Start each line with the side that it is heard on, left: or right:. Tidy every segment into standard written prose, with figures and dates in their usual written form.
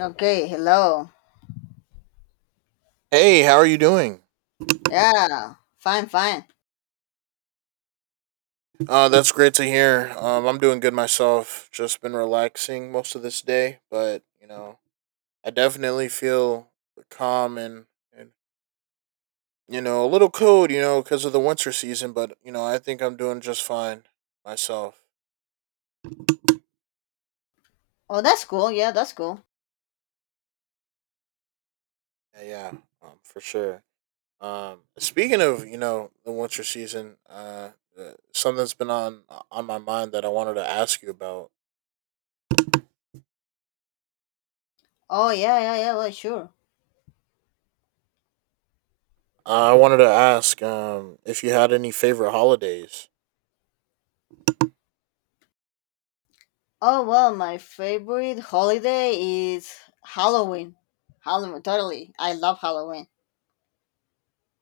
left: Okay, hello.
right: Hey, how are you doing?
left: Yeah, fine, fine.
right: That's great to hear. I'm doing good myself. Just been relaxing most of this day, but you know, I definitely feel calm and you know a little cold, you know, because of the winter season. But you know, I think I'm doing just fine myself.
left: Oh, that's cool. Yeah, that's cool.
right: Yeah, yeah, for sure. Speaking of you know the winter season, something's been on my mind that I wanted to ask you about.
left: Oh, yeah, yeah, yeah, well, sure.
right: I wanted to ask if you had any favorite holidays.
left: Oh, well, my favorite holiday is Halloween. Halloween, totally. I love Halloween.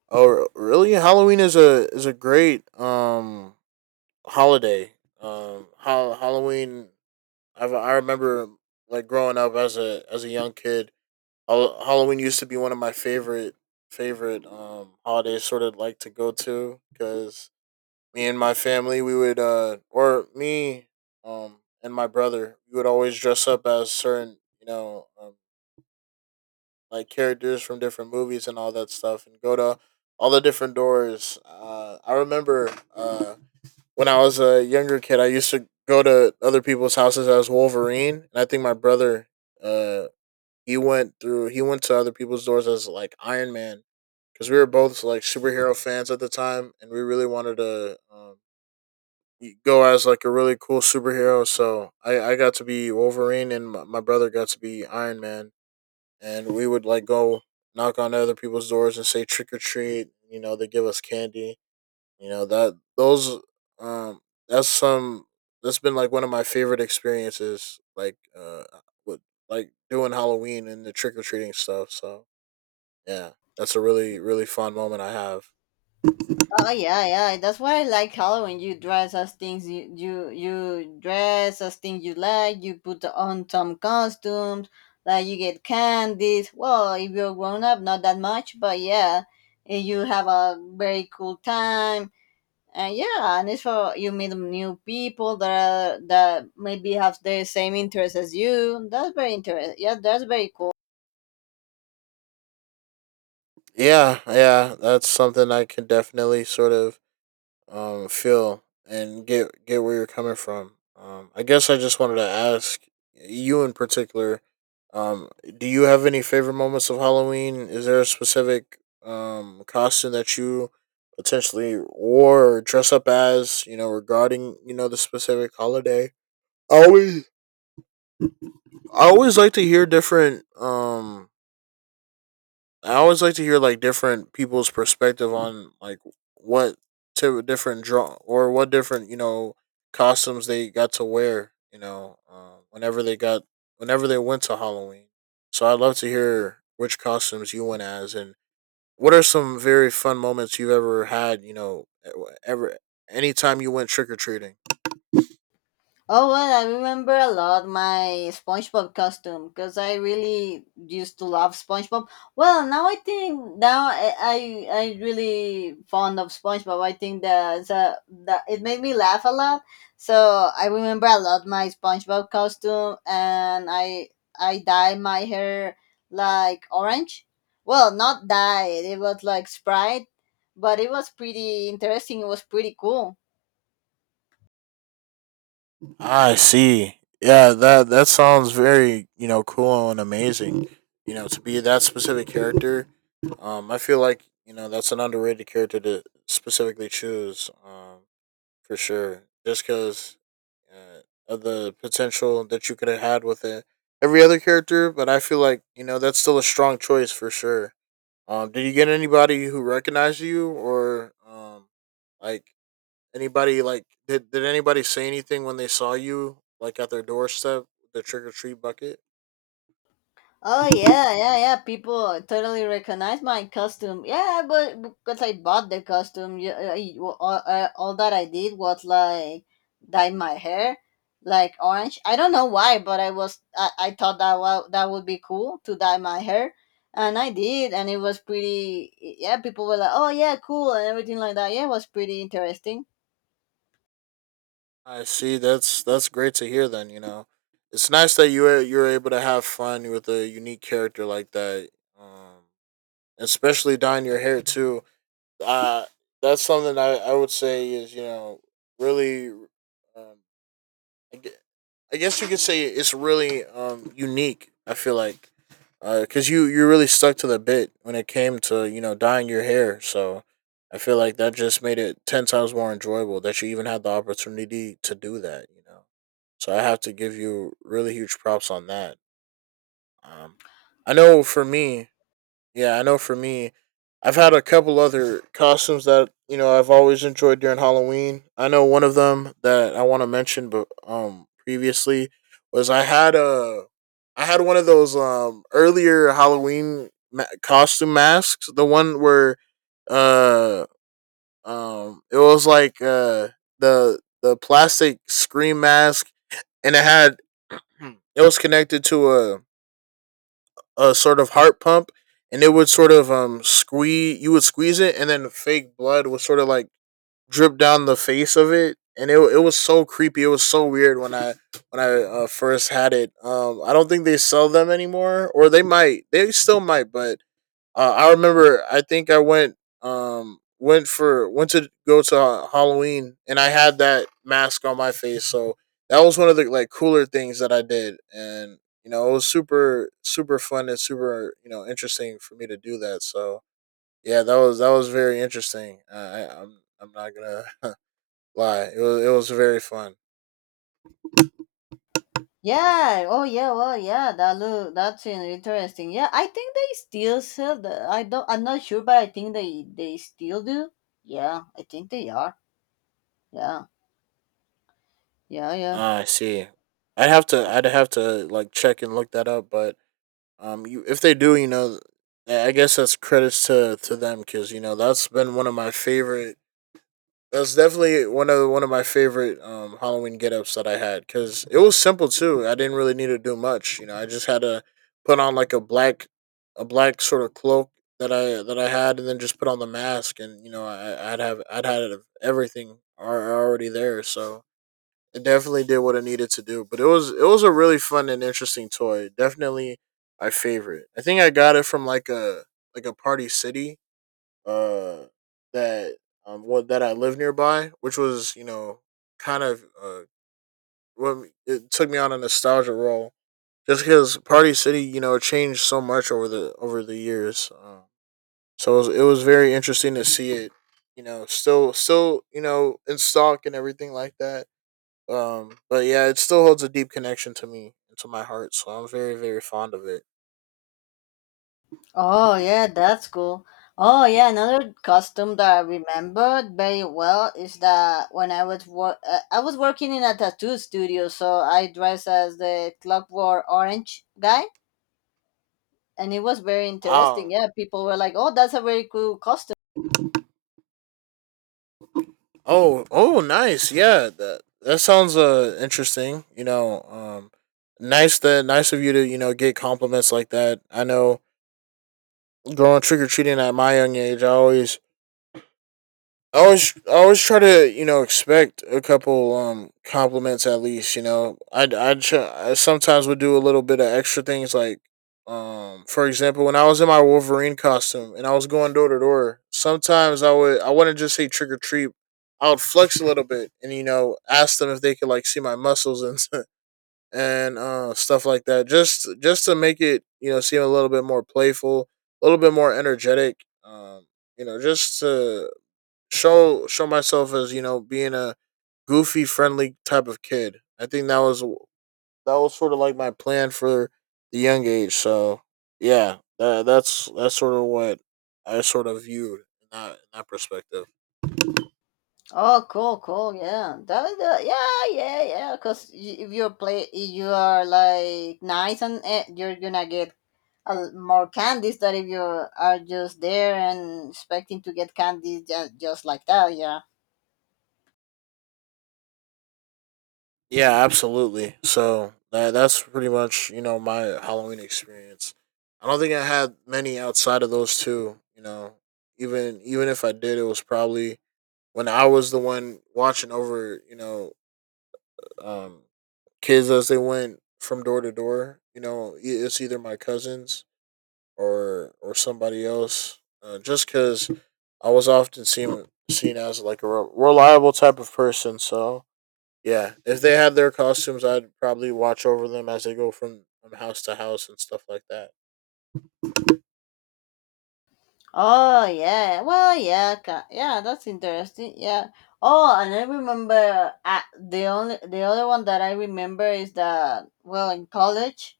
right: Oh, really? Halloween is a great holiday. How Halloween. I remember like growing up as a young kid. Halloween used to be one of my favorite holidays. Sort of like to go to because me and my family we would or me um and my brother we would always dress up as certain you know like characters from different movies and all that stuff, and go to all the different doors. I remember when I was a younger kid, I used to go to other people's houses as Wolverine, and I think my brother, uh, he went to other people's doors as like Iron Man, because we were both like superhero fans at the time, and we really wanted to. Go as like a really cool superhero. So I got to be Wolverine, and my brother got to be Iron Man, and we would like go knock on other people's doors and say trick or treat. You know, they give us candy. You know that those um that's some that's been like one of my favorite experiences. Like with like doing Halloween and the trick or treating stuff. So yeah, that's a really really fun moment I have.
left: Oh, yeah, yeah, that's why I like Halloween. You dress as things you dress as things you like, you put on some costumes, like you get candies. Well, if you're grown up, not that much, but yeah, you have a very cool time. Yeah, and it's for you meet new people that maybe have the same interests as you. That's very interesting. Yeah, that's very cool.
right: Yeah, yeah, that's something I can definitely sort of feel and get where you're coming from. I guess I just wanted to ask you in particular. Um, do you have any favorite moments of Halloween? Is there a specific costume that you potentially wore or dress up as? You know, regarding you know the specific holiday. I always I always like to hear different I always like to hear like different people's perspective on like what to different draw or what different you know costumes they got to wear. You know, whenever they got whenever they went to Halloween. So I'd love to hear which costumes you went as and what are some very fun moments you've ever had. You know, ever anytime you went trick or treating.
left: Oh well, I remember a lot my SpongeBob costume because I really used to love SpongeBob. Well, now I think now I really fond of SpongeBob. I think that the it made me laugh a lot. So I remember a lot my SpongeBob costume, and I dye my hair like orange. Well, not dye. It was like Sprite, but it was pretty interesting. It was pretty cool.
right: I see. Yeah, that that sounds very you know cool and amazing. You know, to be that specific character, I feel like you know that's an underrated character to specifically choose, for sure. Just because uh, of the potential that you could have had with it, every other character, but I feel like you know that's still a strong choice for sure. Did you get anybody who recognized you or like anybody? Like did anybody say anything when they saw you like at their doorstep, with the trick or treat bucket?
left: Oh yeah, yeah, yeah. People totally recognize my costume. Yeah, but because I bought the costume, yeah, all that I did was like dye my hair like orange. I don't know why, but I thought that would be cool to dye my hair, and I did, and it was pretty. Yeah, people were like, "Oh yeah, cool," and everything like that. Yeah, it was pretty interesting.
right: I see. That's great to hear. Then you know, it's nice that you're able to have fun with a unique character like that. Um, especially dyeing your hair too. Uh, that's something I would say is you know really um, I guess you could say it's really unique. I feel like, because you you really stuck to the bit when it came to you know dyeing your hair. So I feel like that just made it ten times more enjoyable that you even had the opportunity to do that. You know, so I have to give you really huge props on that. Um, I know for me, yeah, I know for me, I've had a couple other costumes that, you know, I've always enjoyed during Halloween. I know one of them that I want to mention, but previously was I had a I had one of those earlier Halloween costume masks, the one where uh it was like the plastic scream mask, and it had it was connected to a sort of heart pump, and it would sort of squeeze. You would squeeze it, and then fake blood would sort of like drip down the face of it, and it it was so creepy. It was so weird when I first had it. I don't think they sell them anymore, or they might. They still might, but I remember. I think I went to go to Halloween, and I had that mask on my face. So that was one of the like cooler things that I did, and you know it was super super fun and super you know interesting for me to do that. So yeah, that was very interesting. I'm not gonna lie. It was very fun.
left: Yeah. Oh, yeah. Well, yeah. That look. That's interesting. Yeah, I think they still sell the. I don't. I'm not sure, but I think they still do. Yeah, I think they are. Yeah. Yeah. Yeah.
right: Ah, I see. I'd have to like check and look that up, but you, if they do, you know, I guess that's credits to them because you know that's been one of my favorite. That's definitely one of my favorite Halloween get-ups that I had because it was simple too. I didn't really need to do much. You know, I just had to put on like a black sort of cloak that I had, and then just put on the mask, and you know, I'd have I'd had everything already there. So it definitely did what it needed to do. But it was a really fun and interesting toy. Definitely my favorite. I think I got it from like a Party City uh that that I lived nearby, which was, you know, kind of what it took me on a nostalgia roll just because Party City, you know, changed so much over the years. So it was very interesting to see it, you know, still, you know, in stock and everything like that. But yeah, it still holds a deep connection to me and to my heart, so I'm very, very fond of it.
left: Oh, yeah. That's cool. Oh, yeah. Another custom that I remembered very well is that when I was working in a tattoo studio, so I dressed as the Clockwork Orange guy, and it was very interesting.
right: Oh,
left: Yeah, people were like, "Oh, that's a very cool costume."
right: oh, oh, nice. Yeah, that that sounds interesting. You know, nice that nice of you to you know get compliments like that. I know growing trick or treating at my young age, I always try to, you know, expect a couple compliments at least. You know, I sometimes would do a little bit of extra things, like, for example, when I was in my Wolverine costume and I was going door to door, sometimes I wouldn't just say trick or treat. I would flex a little bit and you know ask them if they could like see my muscles, and and stuff like that, just to make it you know seem a little bit more playful, a little bit more energetic. Um, you know, just to show myself as you know being a goofy, friendly type of kid. I think that was sort of like my plan for the young age. So yeah, that's sort of what I sort of viewed in that perspective.
left: Oh, cool, cool. Yeah, that, yeah, yeah, yeah. Because if you play, if you are like nice and you're gonna get more candies than if you are just there and expecting to get candies just like that. Yeah.
right: Yeah, absolutely. So that that's pretty much you know my Halloween experience. I don't think I had many outside of those two. You know, even even if I did, it was probably when I was the one watching over you know um kids as they went from door to door. You know, it's either my cousins or somebody else. Just because I was often seen as like a reliable type of person. So yeah, if they had their costumes, I'd probably watch over them as they go from house to house and stuff like that.
left: Oh yeah. Well, yeah, yeah. That's interesting. Yeah. Oh, and I remember the other one that I remember is that, well, in college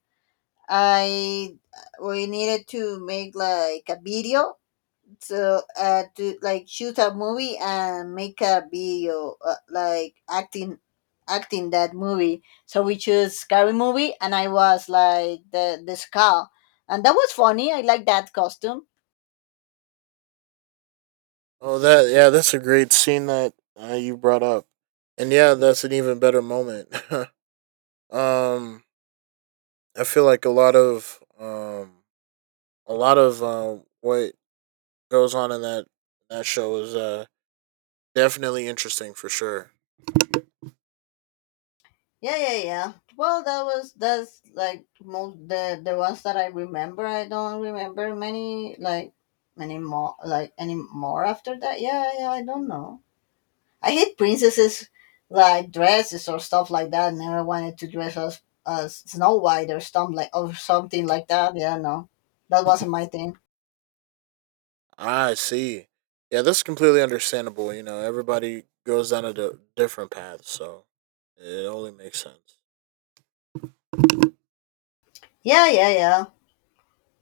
left: I we needed to make like a video, so to like shoot a movie and make a video, like acting that movie. So we chose Scary Movie, and I was like the skull. And that was funny. I like that costume.
right: Oh, that yeah, that's a great scene that you brought up, and yeah, that's an even better moment. um, I feel like a lot of what goes on in that show is definitely interesting for sure.
left: Yeah, yeah, yeah. Well, that's like most the ones that I remember. I don't remember many, like many more, like any more after that. Yeah, yeah, I don't know. I hate princesses, like dresses or stuff like that. Never wanted to dress as Snow White, or some like or something like that. Yeah, no, that wasn't my thing.
right: I see. Yeah, that's completely understandable. You know, everybody goes down a different path, so it only makes sense.
left: Yeah, yeah, yeah,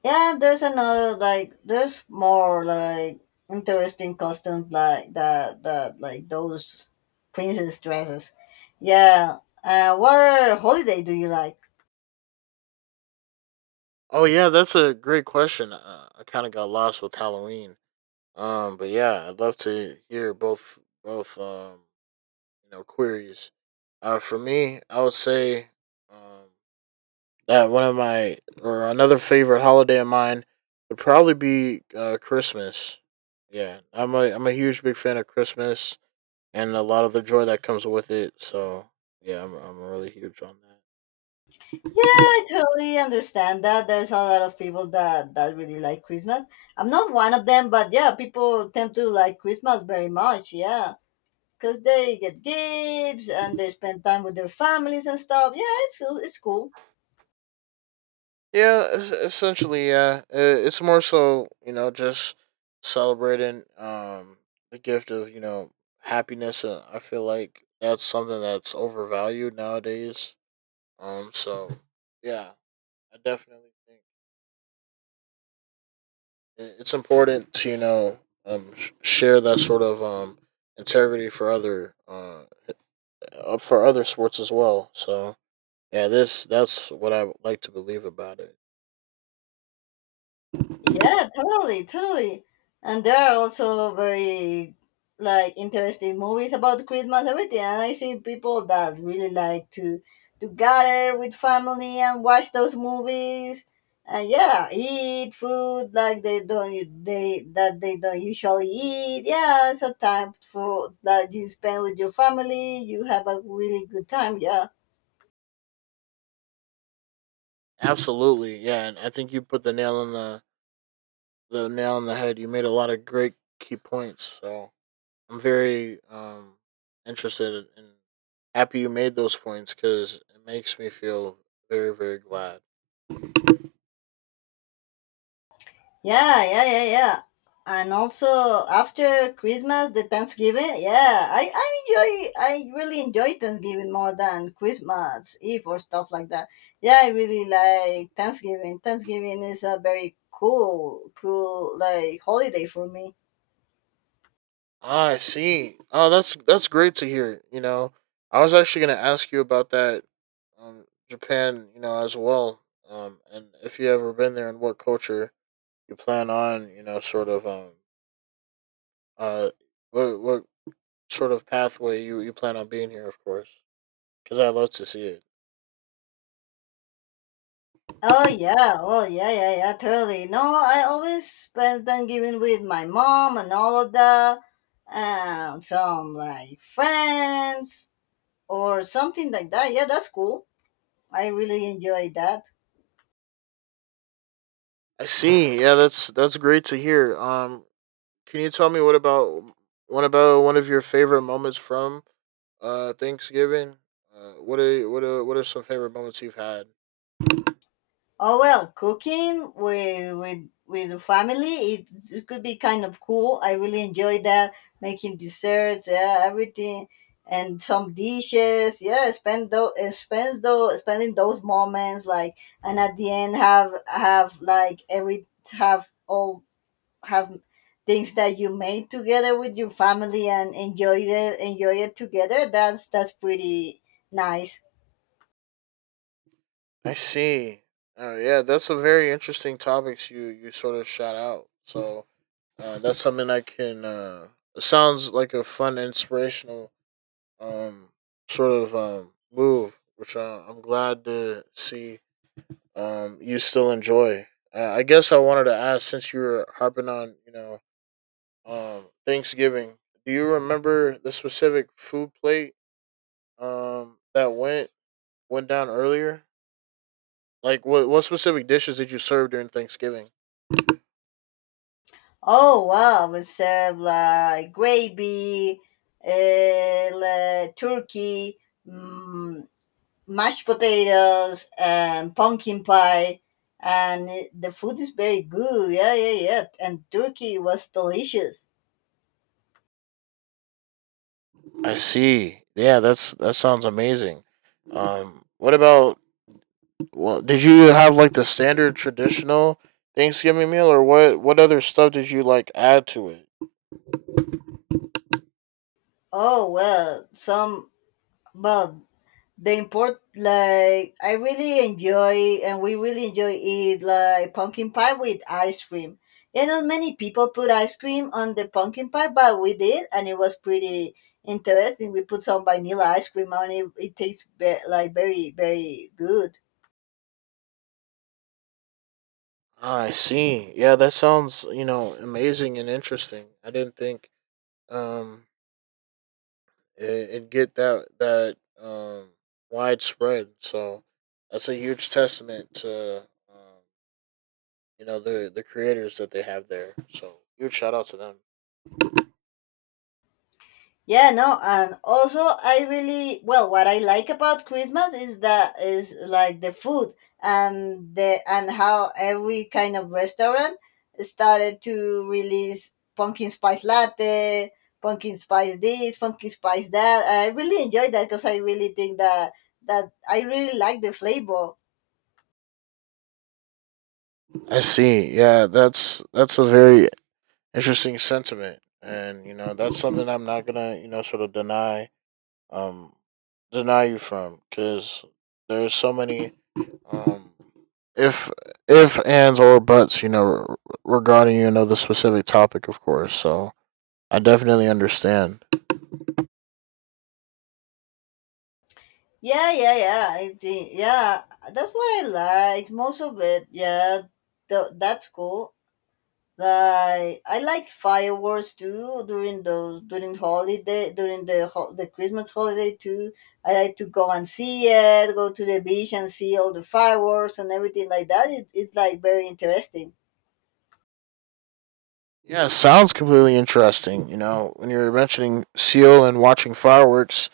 left: yeah. There's more like interesting costumes like that like those princess dresses. Yeah. What other holiday do you like?
right: Oh yeah, that's a great question. I kind of got lost with Halloween. But yeah, I'd love to hear both you know queries. For me, I would say um that one of my or another favorite holiday of mine would probably be Christmas. Yeah, I'm a huge big fan of Christmas and a lot of the joy that comes with it. So yeah, I'm really huge on that.
left: Yeah, I totally understand that. There's a lot of people that really like Christmas. I'm not one of them, but yeah, people tend to like Christmas very much. Yeah, because they get gifts and they spend time with their families and stuff. Yeah, it's cool.
right: Yeah, essentially, yeah. It's more so just celebrating the gift of happiness. And I feel like that's something that's overvalued nowadays. So yeah, I definitely think it's important to share that sort of integrity for other up for other sports as well. So yeah, this that's what I would like to believe about it.
left: Yeah, totally, totally. And there are also very like interesting movies about Christmas everything. And I see people that really like to gather with family and watch those movies. And yeah, eat food like they don't they that they don't usually eat. Yeah, it's a time for that you spend with your family. You have a really good time. Yeah.
right: Absolutely, yeah, and I think you put the nail in the head. You made a lot of great key points. So I'm very interested and happy you made those points because it makes me feel very very glad.
left: Yeah, yeah, yeah, yeah. And also after Christmas, the Thanksgiving. Yeah, I enjoy. I really enjoy Thanksgiving more than Christmas Eve or stuff like that. Yeah, I really like Thanksgiving. Thanksgiving is a very cool, cool like holiday for me.
right: Ah, I see. Oh, that's great to hear. You know, I was actually gonna ask you about that, Japan. You know, as well. And if you ever been there, and what culture you plan on, you know, sort of uh, what sort of pathway you plan on being here, of course, because I love to see it.
left: Oh yeah, oh yeah, yeah, yeah, totally. No, I always spend Thanksgiving with my mom and all of that, and some like friends or something like that. Yeah, that's cool. I really enjoy that.
right: I see. Yeah, that's great to hear. Can you tell me what about one of your favorite moments from Thanksgiving? What are some favorite moments you've had?
left: Oh well, cooking with with the family, it could be kind of cool. I really enjoy that, making desserts, yeah, everything, and some dishes. Yeah, spending those moments like, and at the end have like every have all have things that you made together with your family and enjoy it together. That's pretty nice.
right: I see. Yeah, that's a very interesting topics you sort of shot out. So that's something I can. It sounds like a fun, inspirational um sort of move, which I'm glad to see you still enjoy. I guess I wanted to ask since you were harping on Thanksgiving. Do you remember the specific food plate that went went down earlier? Like what specific dishes did you serve during Thanksgiving?
left: Oh wow, we serve like gravy, like turkey, mm, mashed potatoes, and pumpkin pie, and the food is very good. Yeah, yeah, yeah. And turkey was delicious.
right: I see. Yeah, that sounds amazing. What about? Well, did you have like the standard traditional Thanksgiving meal, or what? What other stuff did you like add to it?
left: Oh well, some well the import like I really enjoy, and we really enjoy eat like pumpkin pie with ice cream. You know, many people put ice cream on the pumpkin pie, but we did, and it was pretty interesting. We put some vanilla ice cream on it. It tastes like very, very good.
right: Ah, I see. Yeah, that sounds you know amazing and interesting. I didn't think um it'd get that um widespread. So that's a huge testament to um, you know the creators that they have there. So huge shout out to them.
left: Yeah, no, and also I really, well, what I like about Christmas is that is like the food, and the and how every kind of restaurant started to release pumpkin spice latte, pumpkin spice this, pumpkin spice that. And I really enjoyed that because I really think that I really like the flavor.
right: I see. Yeah, that's a very interesting sentiment, and you know that's something I'm not gonna you know sort of deny um deny you from because there's so many um if if ands or buts you know regarding you know the specific topic of course. So I definitely understand.
left: Yeah, yeah, yeah. I think, yeah, that's what I like most of it. Yeah, that's cool. Like I like fireworks too during those during holiday the Christmas holiday too. I like to go and see it, go to the beach and see all the fireworks and everything like that. It's like very interesting.
right: Yeah, sounds completely interesting. You know, when you're mentioning Seal and watching fireworks,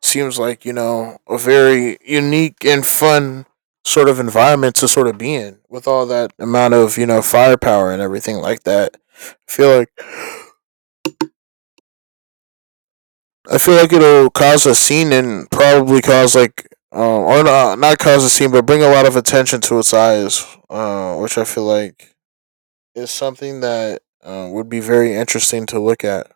right: seems like, you know, a very unique and fun sort of environment to sort of be in with all that amount of, you know, firepower and everything like that. I feel like it'll cause a scene and probably cause like or not, not cause a scene, but bring a lot of attention to its eyes, which I feel like is something that would be very interesting to look at.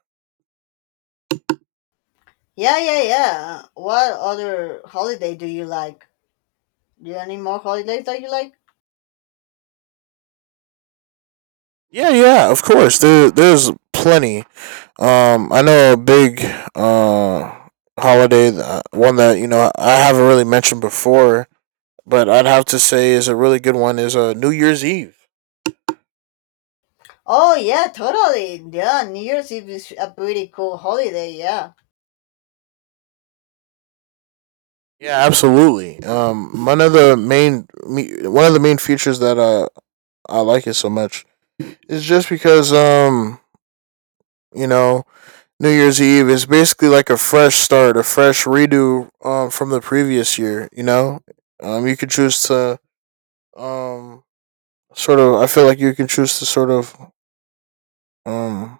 left: Yeah, yeah, yeah. What other holiday do you like? Do you have any more holidays that you like?
right: Yeah, yeah, of course. There's plenty. I know a big uh holiday, that, one that you know I haven't really mentioned before, but I'd have to say is a really good one is New Year's Eve.
left: Oh yeah, totally. Yeah, New Year's Eve is a pretty cool holiday. Yeah.
right: Yeah, absolutely. One of the main features that I like it so much is just because you know New Year's Eve is basically like a fresh start, a fresh redo from the previous year. You know, you could choose to um sort of I feel like you can choose to sort of um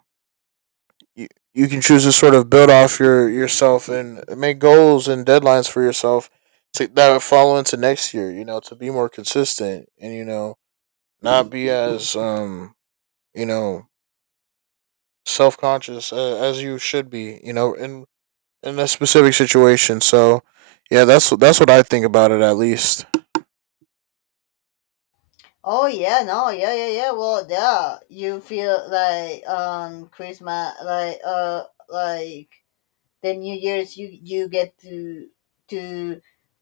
right: you, you can choose to sort of build off yourself and make goals and deadlines for yourself that follow into next year you know to be more consistent and you know not be as you know self-conscious as you should be you know and in that specific situation. So, yeah, that's what I think about it at least.
left: Oh yeah, no, yeah, yeah, yeah. Well, yeah, you feel like on Christmas, like the New Year's, you get to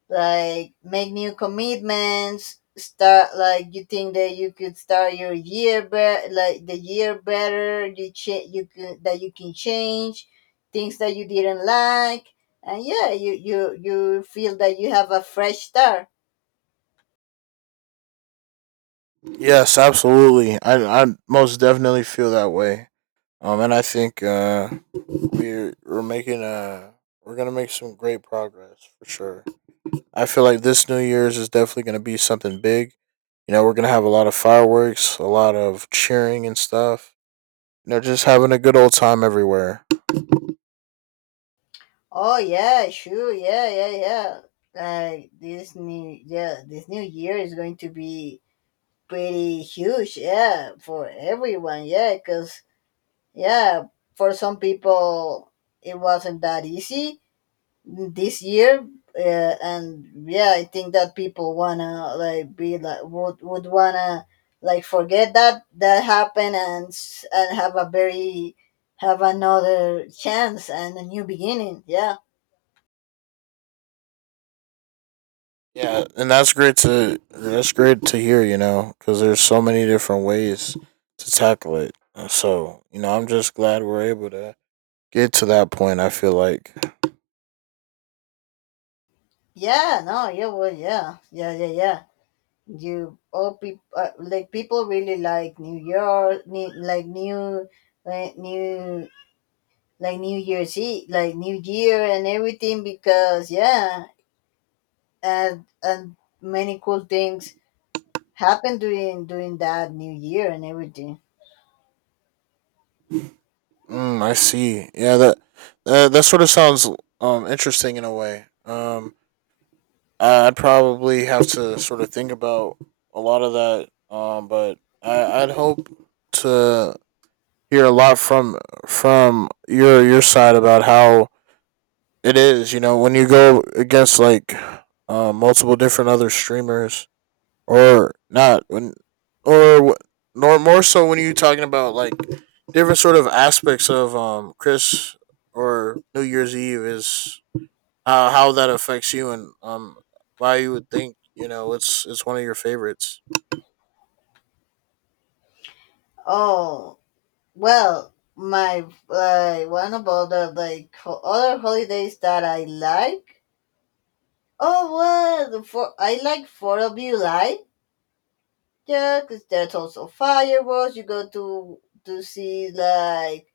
left: like make new commitments. Start like you think that you could start your year better, like the year better. You you can that you can change things that you didn't like, and yeah, you feel that you have a fresh start.
right: Yes, absolutely. I most definitely feel that way. And I think we're making we're gonna make some great progress for sure. I feel like this New Year's is definitely going to be something big. You know, we're going to have a lot of fireworks, a lot of cheering and stuff. You know, just having a good old time everywhere.
left: Oh yeah, sure, yeah, yeah, yeah. Like this new year is going to be pretty huge, yeah, for everyone, yeah, because yeah, for some people it wasn't that easy this year, and yeah, I think that people wanna like be like would wanna like forget that that happened and and have another chance and a new beginning, yeah.
right: Yeah, and that's great to hear. You know, because there's so many different ways to tackle it. And so you know, I'm just glad we're able to get to that point. I feel like,
left: Yeah, no, yeah, well, yeah, yeah, yeah, yeah. You all people, like people really like New York, new, like new, like new, like New Year's Eve, like New Year and everything, because yeah, and many cool things happen during that New Year and everything.
right: mm, I see. Yeah, that that sort of sounds interesting in a way. I'd probably have to sort of think about a lot of that. But I'd hope to hear a lot from your side about how it is. You know, when you go against like multiple different other streamers, or not when, or nor more so when you are talking about like different sort of aspects of Chris or New Year's Eve is how that affects you and why you would think you know it's one of your favorites.
left: Oh well, my one of other other holidays that I like. Oh well, the four I like Fourth of July. Yeah, 'cause there's also fireworks. You go to see like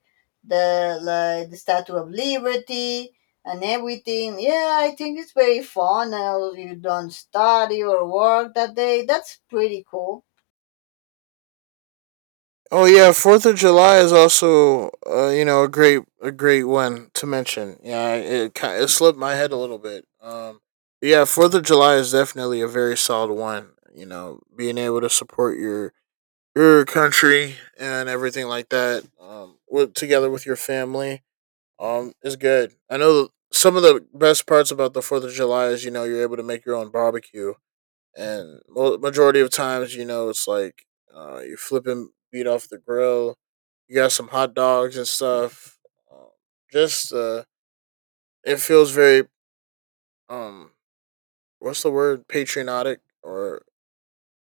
left: the Statue of Liberty and everything. Yeah, I think it's very fun. And also you don't study or work that day. That's pretty cool.
right: Oh yeah, Fourth of July is also you know a great one to mention. Yeah, it slipped my head a little bit. Yeah, Fourth of July is definitely a very solid one. You know, being able to support your country and everything like that, together with your family, is good. I know some of the best parts about the Fourth of July is you know you're able to make your own barbecue and majority of times, you know, it's like you're flipping meat off the grill. You got some hot dogs and stuff. Um, just It feels very um, what's the word? Patriotic or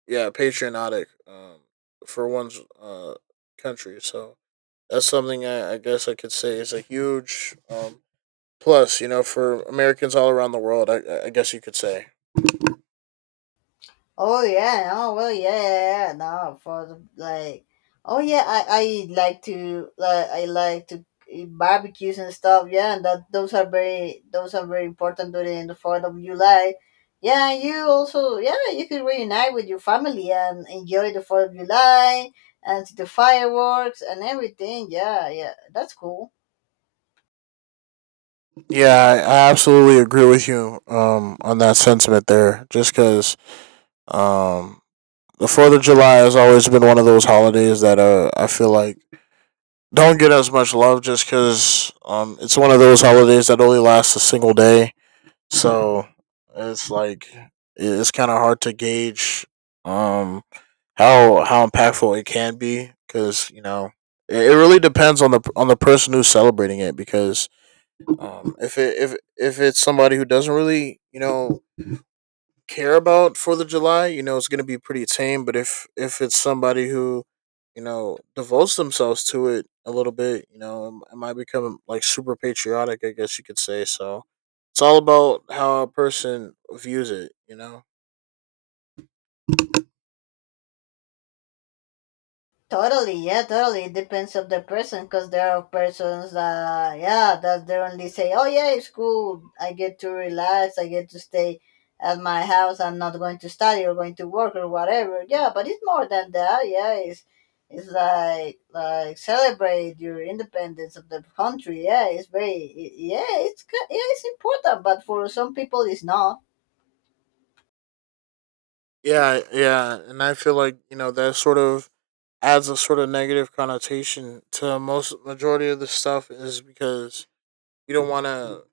right: yeah, patriotic for one's country. So that's something I guess I could say is a huge plus, you know, for Americans all around the world. I guess you could say.
left: Oh yeah, oh well, yeah, yeah, yeah, yeah, no, oh yeah, I like to eat barbecues and stuff. Yeah, and that those are very important during the Fourth of July. Yeah, and you also, yeah, you could reunite with your family and enjoy the Fourth of July and see the fireworks and everything. Yeah, yeah, that's cool.
right: Yeah, I absolutely agree with you on that sentiment there. Just because um, the Fourth of July has always been one of those holidays that I feel like don't get as much love, just because it's one of those holidays that only lasts a single day. So it's like it's kind of hard to gauge um, how impactful it can be, because you know it really depends on the person who's celebrating it, because if it's somebody who doesn't really you know care about Fourth of July, you know it's gonna be pretty tame. But if it's somebody who you know devotes themselves to it a little bit, you know it might become like super patriotic. I guess you could say so. It's all about how a person views it. You know.
left: Totally, yeah, totally. It depends of the person because there are persons that, yeah, that they only say, oh, yeah, it's cool. I get to relax. I get to stay at my house. I'm not going to study or going to work or whatever. Yeah, but it's more than that. Yeah, it's like, celebrate your independence of the country. Yeah, it's very, yeah, it's, yeah, it's important, but for some people, it's not.
right: Yeah, yeah, and I feel like you know that sort of adds a sort of negative connotation to most majority of the stuff is because we don't want to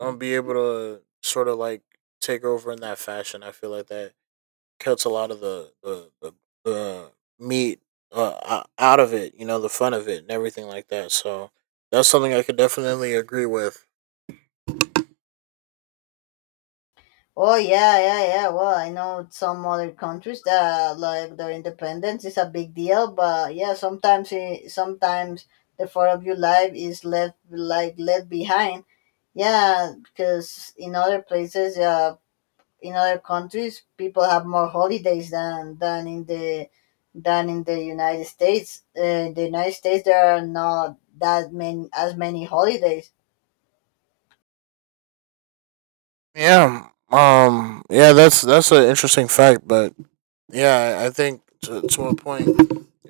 right: be able to sort of like take over in that fashion. I feel like that cuts a lot of the meat out of it. You know, the fun of it and everything like that. So that's something I could definitely agree with.
left: Oh yeah, yeah, yeah. Well, I know some other countries that like their independence is a big deal, but yeah, sometimes the Fourth of your life is left, like left behind. Yeah, because in other places, in other countries, people have more holidays than in the United States. In the United States, there are not that many as many holidays.
right: Yeah. Yeah. That's an interesting fact, but yeah, I think to a point.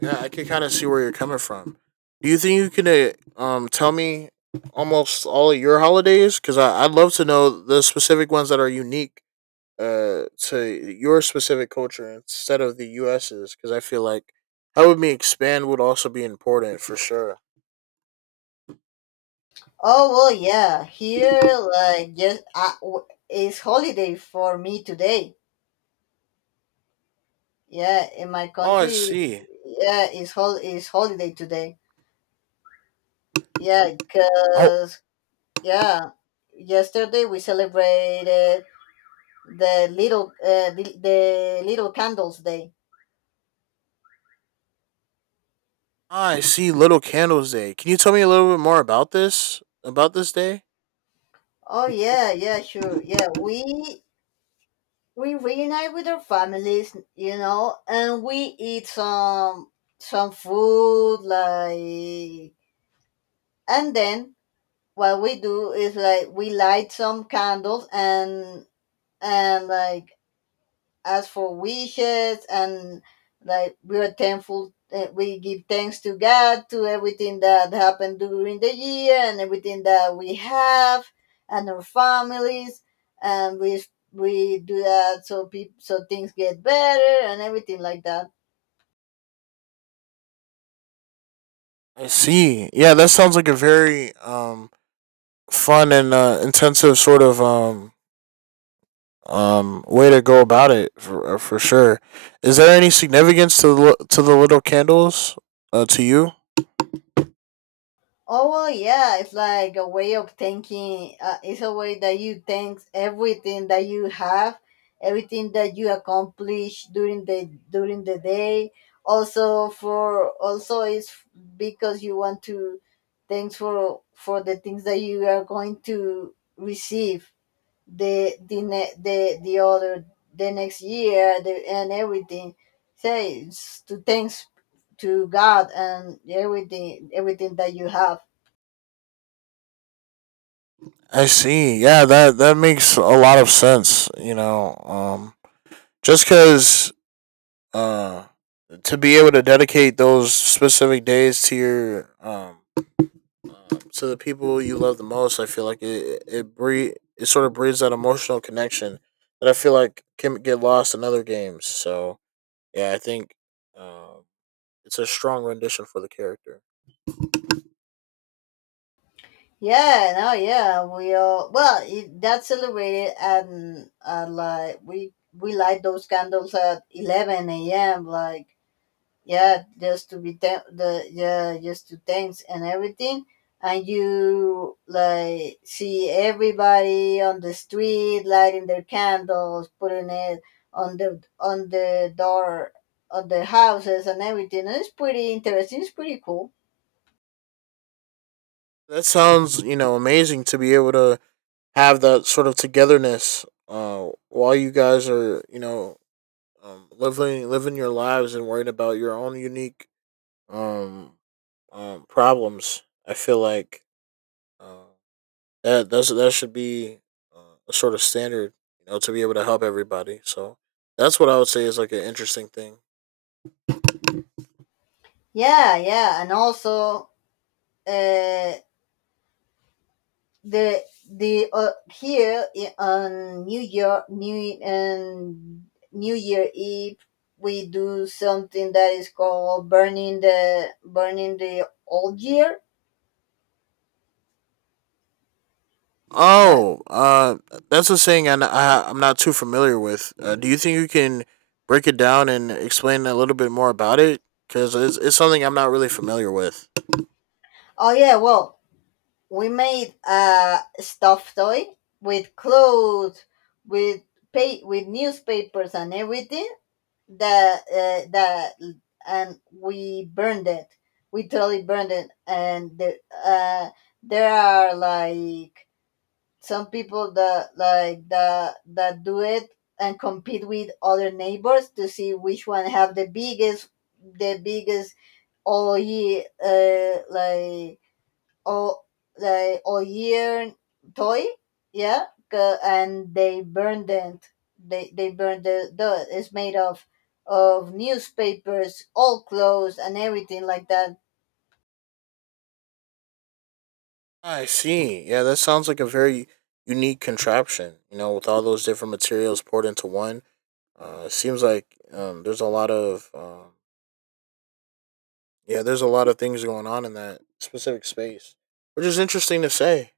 right: Yeah, I can kind of see where you're coming from. Do you think you can tell me almost all of your holidays? Because I'd love to know the specific ones that are unique to your specific culture instead of the U.S.'s. Because I feel like helping me expand would also be important for sure.
left: Oh well, yeah. Here, like, just it's holiday for me today. Yeah, in my
right: Oh, I
left: country,
right: see.
left: yeah, it's holiday today. Yeah,
right: Oh,
left: cause yeah, yesterday we celebrated the little the little candles day.
right: I see. Little Candles Day. Can you tell me a little bit more about this? About this day?
left: Oh yeah, yeah, sure. Yeah, we reunite with our families, and we eat some food like and then what we do is like we light some candles and like ask for wishes and like we are thankful, we give thanks to god to everything that happened during the year and everything that we have and our families and we do that so people so things get better and everything like that.
right: I see. Yeah, that sounds like a very fun and intensive sort of way to go about it for sure. Is there any significance to to the little candles to you?
left: Oh well, yeah, it's like a way of thinking. It's a way that you thank everything that you have, everything that you accomplish during the day. Also for also it's because you want to thanks for the things that you are going to receive the the other the next year the, and everything. Say it's to thanks to God and everything that you have.
right: I see. Yeah, that that makes a lot of sense. You know, just because uh, to be able to dedicate those specific days to your to the people you love the most, I feel like it it sort of breeds that emotional connection that I feel like can get lost in other games. So yeah, I think um, it's a strong rendition for the character.
left: Yeah, no, yeah, we all well it, that's celebrated, and like we light those candles at 11 a.m. Like yeah, just to be thank the, yeah, just to thanks and everything, and you like see everybody on the street lighting their candles, putting it on the door on the houses and everything. And it's pretty interesting. It's pretty cool.
right: That sounds, you know, amazing to be able to have that sort of togetherness while you guys are, you know, living your lives and worrying about your own unique um, problems. I feel like uh, that should be uh, a sort of standard, you know, to be able to help everybody. So that's what I would say is like an interesting thing.
left: Yeah, yeah, and also. Uh, the the Here on New Year Eve we do something that is called burning the old year. Like,
right: Oh, that's a saying I'm not too familiar with. Do you think you can break it down and explain a little bit more about it? Because it's something I'm not really familiar with.
left: oh yeah, well we made a stuffed toy with clothes, with pay with newspapers and everything that and we burned it, we totally burned it. And the, uh there are like some people that like that do it and compete with other neighbors to see which one have the biggest oil, like, or the or year toy, yeah, and they burned it. They burned the it's made of newspapers all clothes and everything like that.
right: I see. Yeah, that sounds like a very unique contraption, you know, with all those different materials poured into one. It seems like there's a lot of, yeah, there's a lot of things going on in that specific space, which is interesting to say.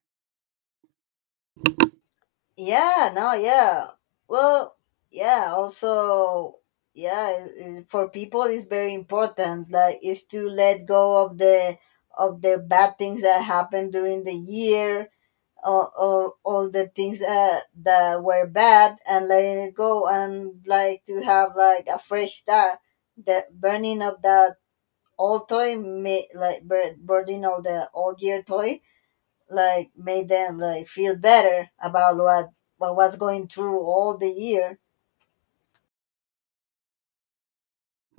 left: Yeah no yeah well yeah also yeah I- For people it's very important, like, is to let go of the bad things that happen during the year, all the things, that were bad, and letting it go and like to have like a fresh start. The burning of that old toy made like burning all the old year toy like made them like feel better about what was going through all the year.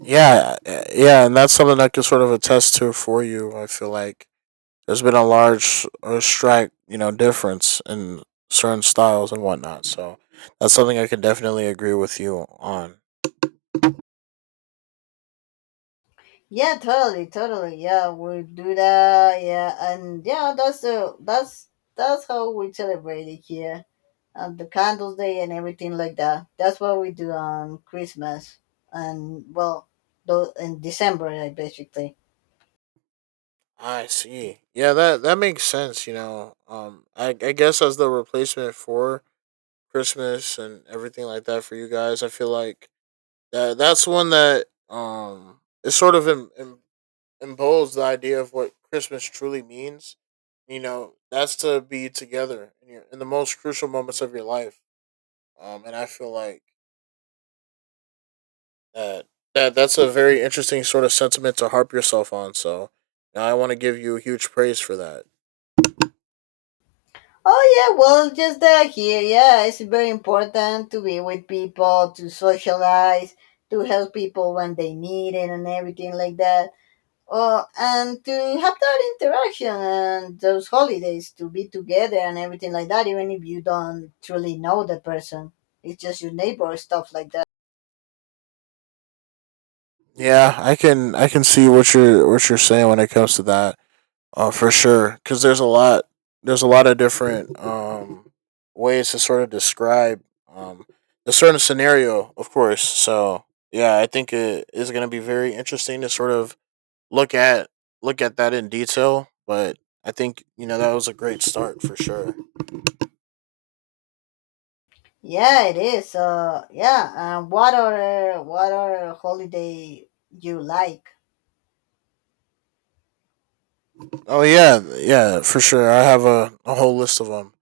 right: Yeah, and that's something I can sort of attest to for you, I feel like. There's been a large strike, you know, difference in certain styles and whatnot. So that's something I can definitely agree with you on.
left: Yeah, totally, totally. Yeah, we do that. Yeah, and yeah, that's the that's how we celebrate it here, and the candles day and everything like that. That's what we do on Christmas and well, though in December, like, basically.
right: I see. Yeah, that that makes sense. You know, I guess as the replacement for Christmas and everything like that for you guys, I feel like that that's one that it sort of imposed the idea of what Christmas truly means. You know, that's to be together in your in the most crucial moments of your life. And I feel like That, that that's a very interesting sort of sentiment to harp yourself on. So I want to give you huge praise for that.
left: Oh yeah, well, just that here. Yeah, it's very important to be with people, to socialize, to help people when they need it, and everything like that. Oh, and to have that interaction and those holidays to be together and everything like that, even if you don't truly know the person, it's just your neighbor stuff like that.
right: Yeah, I can see what you're saying when it comes to that. For sure, because there's a lot of different ways to sort of describe um a certain scenario, of course. So yeah, I think it is going to be very interesting to sort of look at look at that in detail. But I think you know that was a great start for sure.
left: Yeah, it is. Yeah. And what are holiday you like?
right: Oh yeah, yeah, for sure. I have a whole list of them.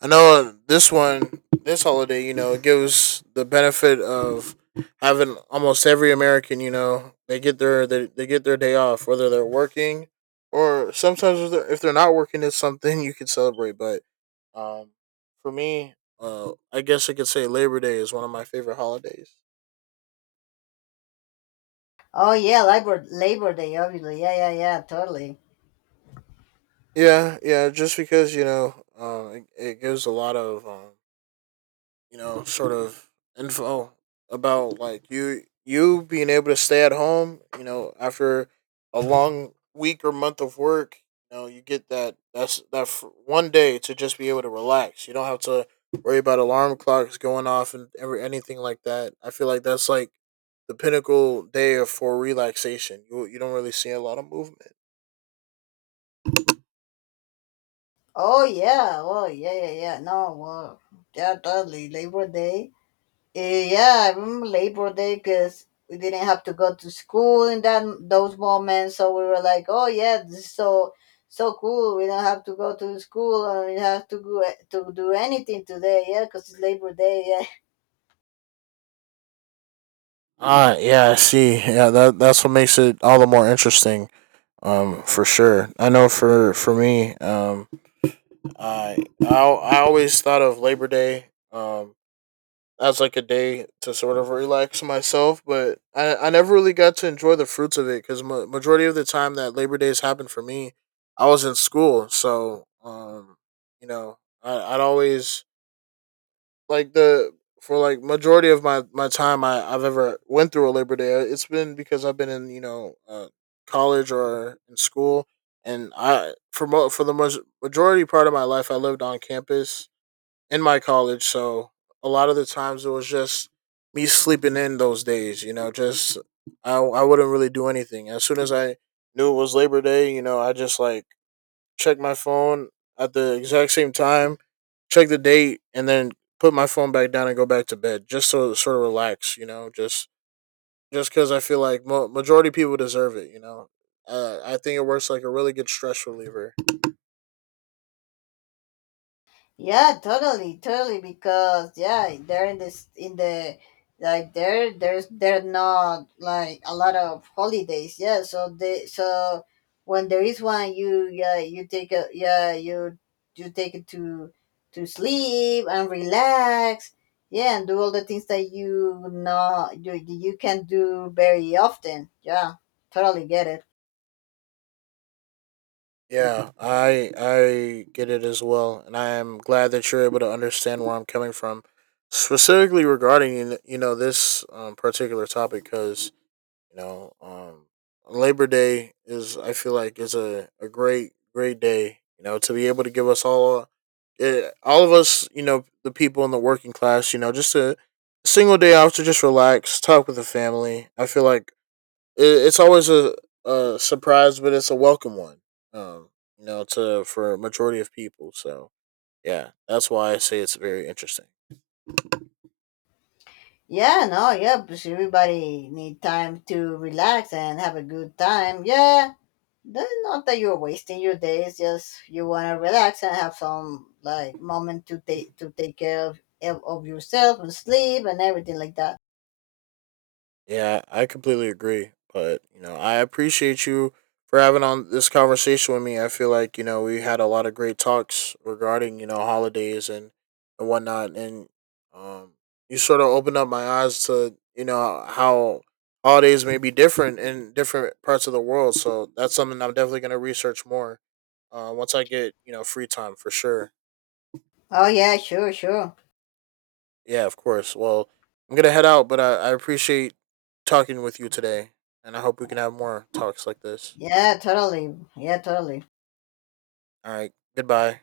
right: I know this holiday, you know, it gives the benefit of having almost every American. You know, they get their day off, whether they're working or sometimes if they're not working, it's something you can celebrate. But um, for me, I guess I could say Labor Day is one of my favorite holidays.
left: Oh yeah, Labor Day, obviously. Yeah, yeah, yeah, totally.
right: Yeah, yeah, just because you know, it gives a lot of you know, sort of info about like you being able to stay at home, you know, after a long week or month of work, you know, you get that one day to just be able to relax. You don't have to worry about alarm clocks going off and every anything like that. I feel like that's like the pinnacle day for relaxation. You don't really see a lot of movement.
left: Oh yeah, oh yeah, yeah, yeah. No, well, yeah, totally. Labor Day. Eh, yeah, I remember Labor Day because we didn't have to go to school in that those moments, so we were like, "Oh yeah, this is so so cool. We don't have to go to school and we have to go to do anything today, yeah, because it's Labor Day." Yeah.
right: Ah, yeah, I see. Yeah, that that's what makes it all the more interesting. Um, for sure, I know for me, i I always thought of Labor Day um as like a day to sort of relax myself, but I never really got to enjoy the fruits of it because majority of the time that Labor Days happened for me, I was in school. So you know, I'd always like the for like majority of my my time I I've ever went through a Labor Day, it's been because I've been in you know college or in school, and I for for the most majority part of my life I lived on campus in my college, so a lot of the times it was just me sleeping in those days. You know, just I wouldn't really do anything. As soon as I knew it was Labor Day, you know, I just like check my phone at the exact same time, check the date, and then put my phone back down and go back to bed just to sort of relax, you know, just because I feel like majority of people deserve it, you know. I think it works like a really good stress reliever.
left: Yeah, totally, totally. Because yeah, they're in this in the like there there's there not like a lot of holidays. Yeah, so they, so when there is one, you you take it to sleep and relax. Yeah, and do all the things that you not you you can do very often. Yeah, totally get it.
right: Yeah, I get it as well, and I am glad that you're able to understand where I'm coming from, specifically regarding you know this particular topic. Because you know, Labor Day is I feel like is a great great day. You know, to be able to give us all, all of us, you know, the people in the working class, you know, just a single day off to just relax, talk with the family. I feel like it's always a surprise, but it's a welcome one. Um, you know, to for a majority of people. So yeah, that's why I say it's very interesting.
left: Yeah, no, yeah, because everybody need time to relax and have a good time. Yeah. That's not that you're wasting your day. It's just you want to relax and have some like moment to take care of yourself and sleep and everything like that.
right: Yeah, I completely agree. But, you know, I appreciate you for having on this conversation with me. I feel like, you know, we had a lot of great talks regarding, you know, holidays and whatnot. And um, you sort of opened up my eyes to, you know, how holidays may be different in different parts of the world. So that's something I'm definitely going to research more once I get, you know, free time for sure.
left: Oh yeah, sure, sure.
right: Yeah, of course. Well, I'm gonna head out, but I appreciate talking with you today, and I hope we can have more talks like this.
left: Yeah, totally. Yeah, totally.
right: All right, goodbye.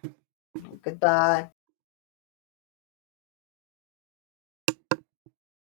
left: Goodbye.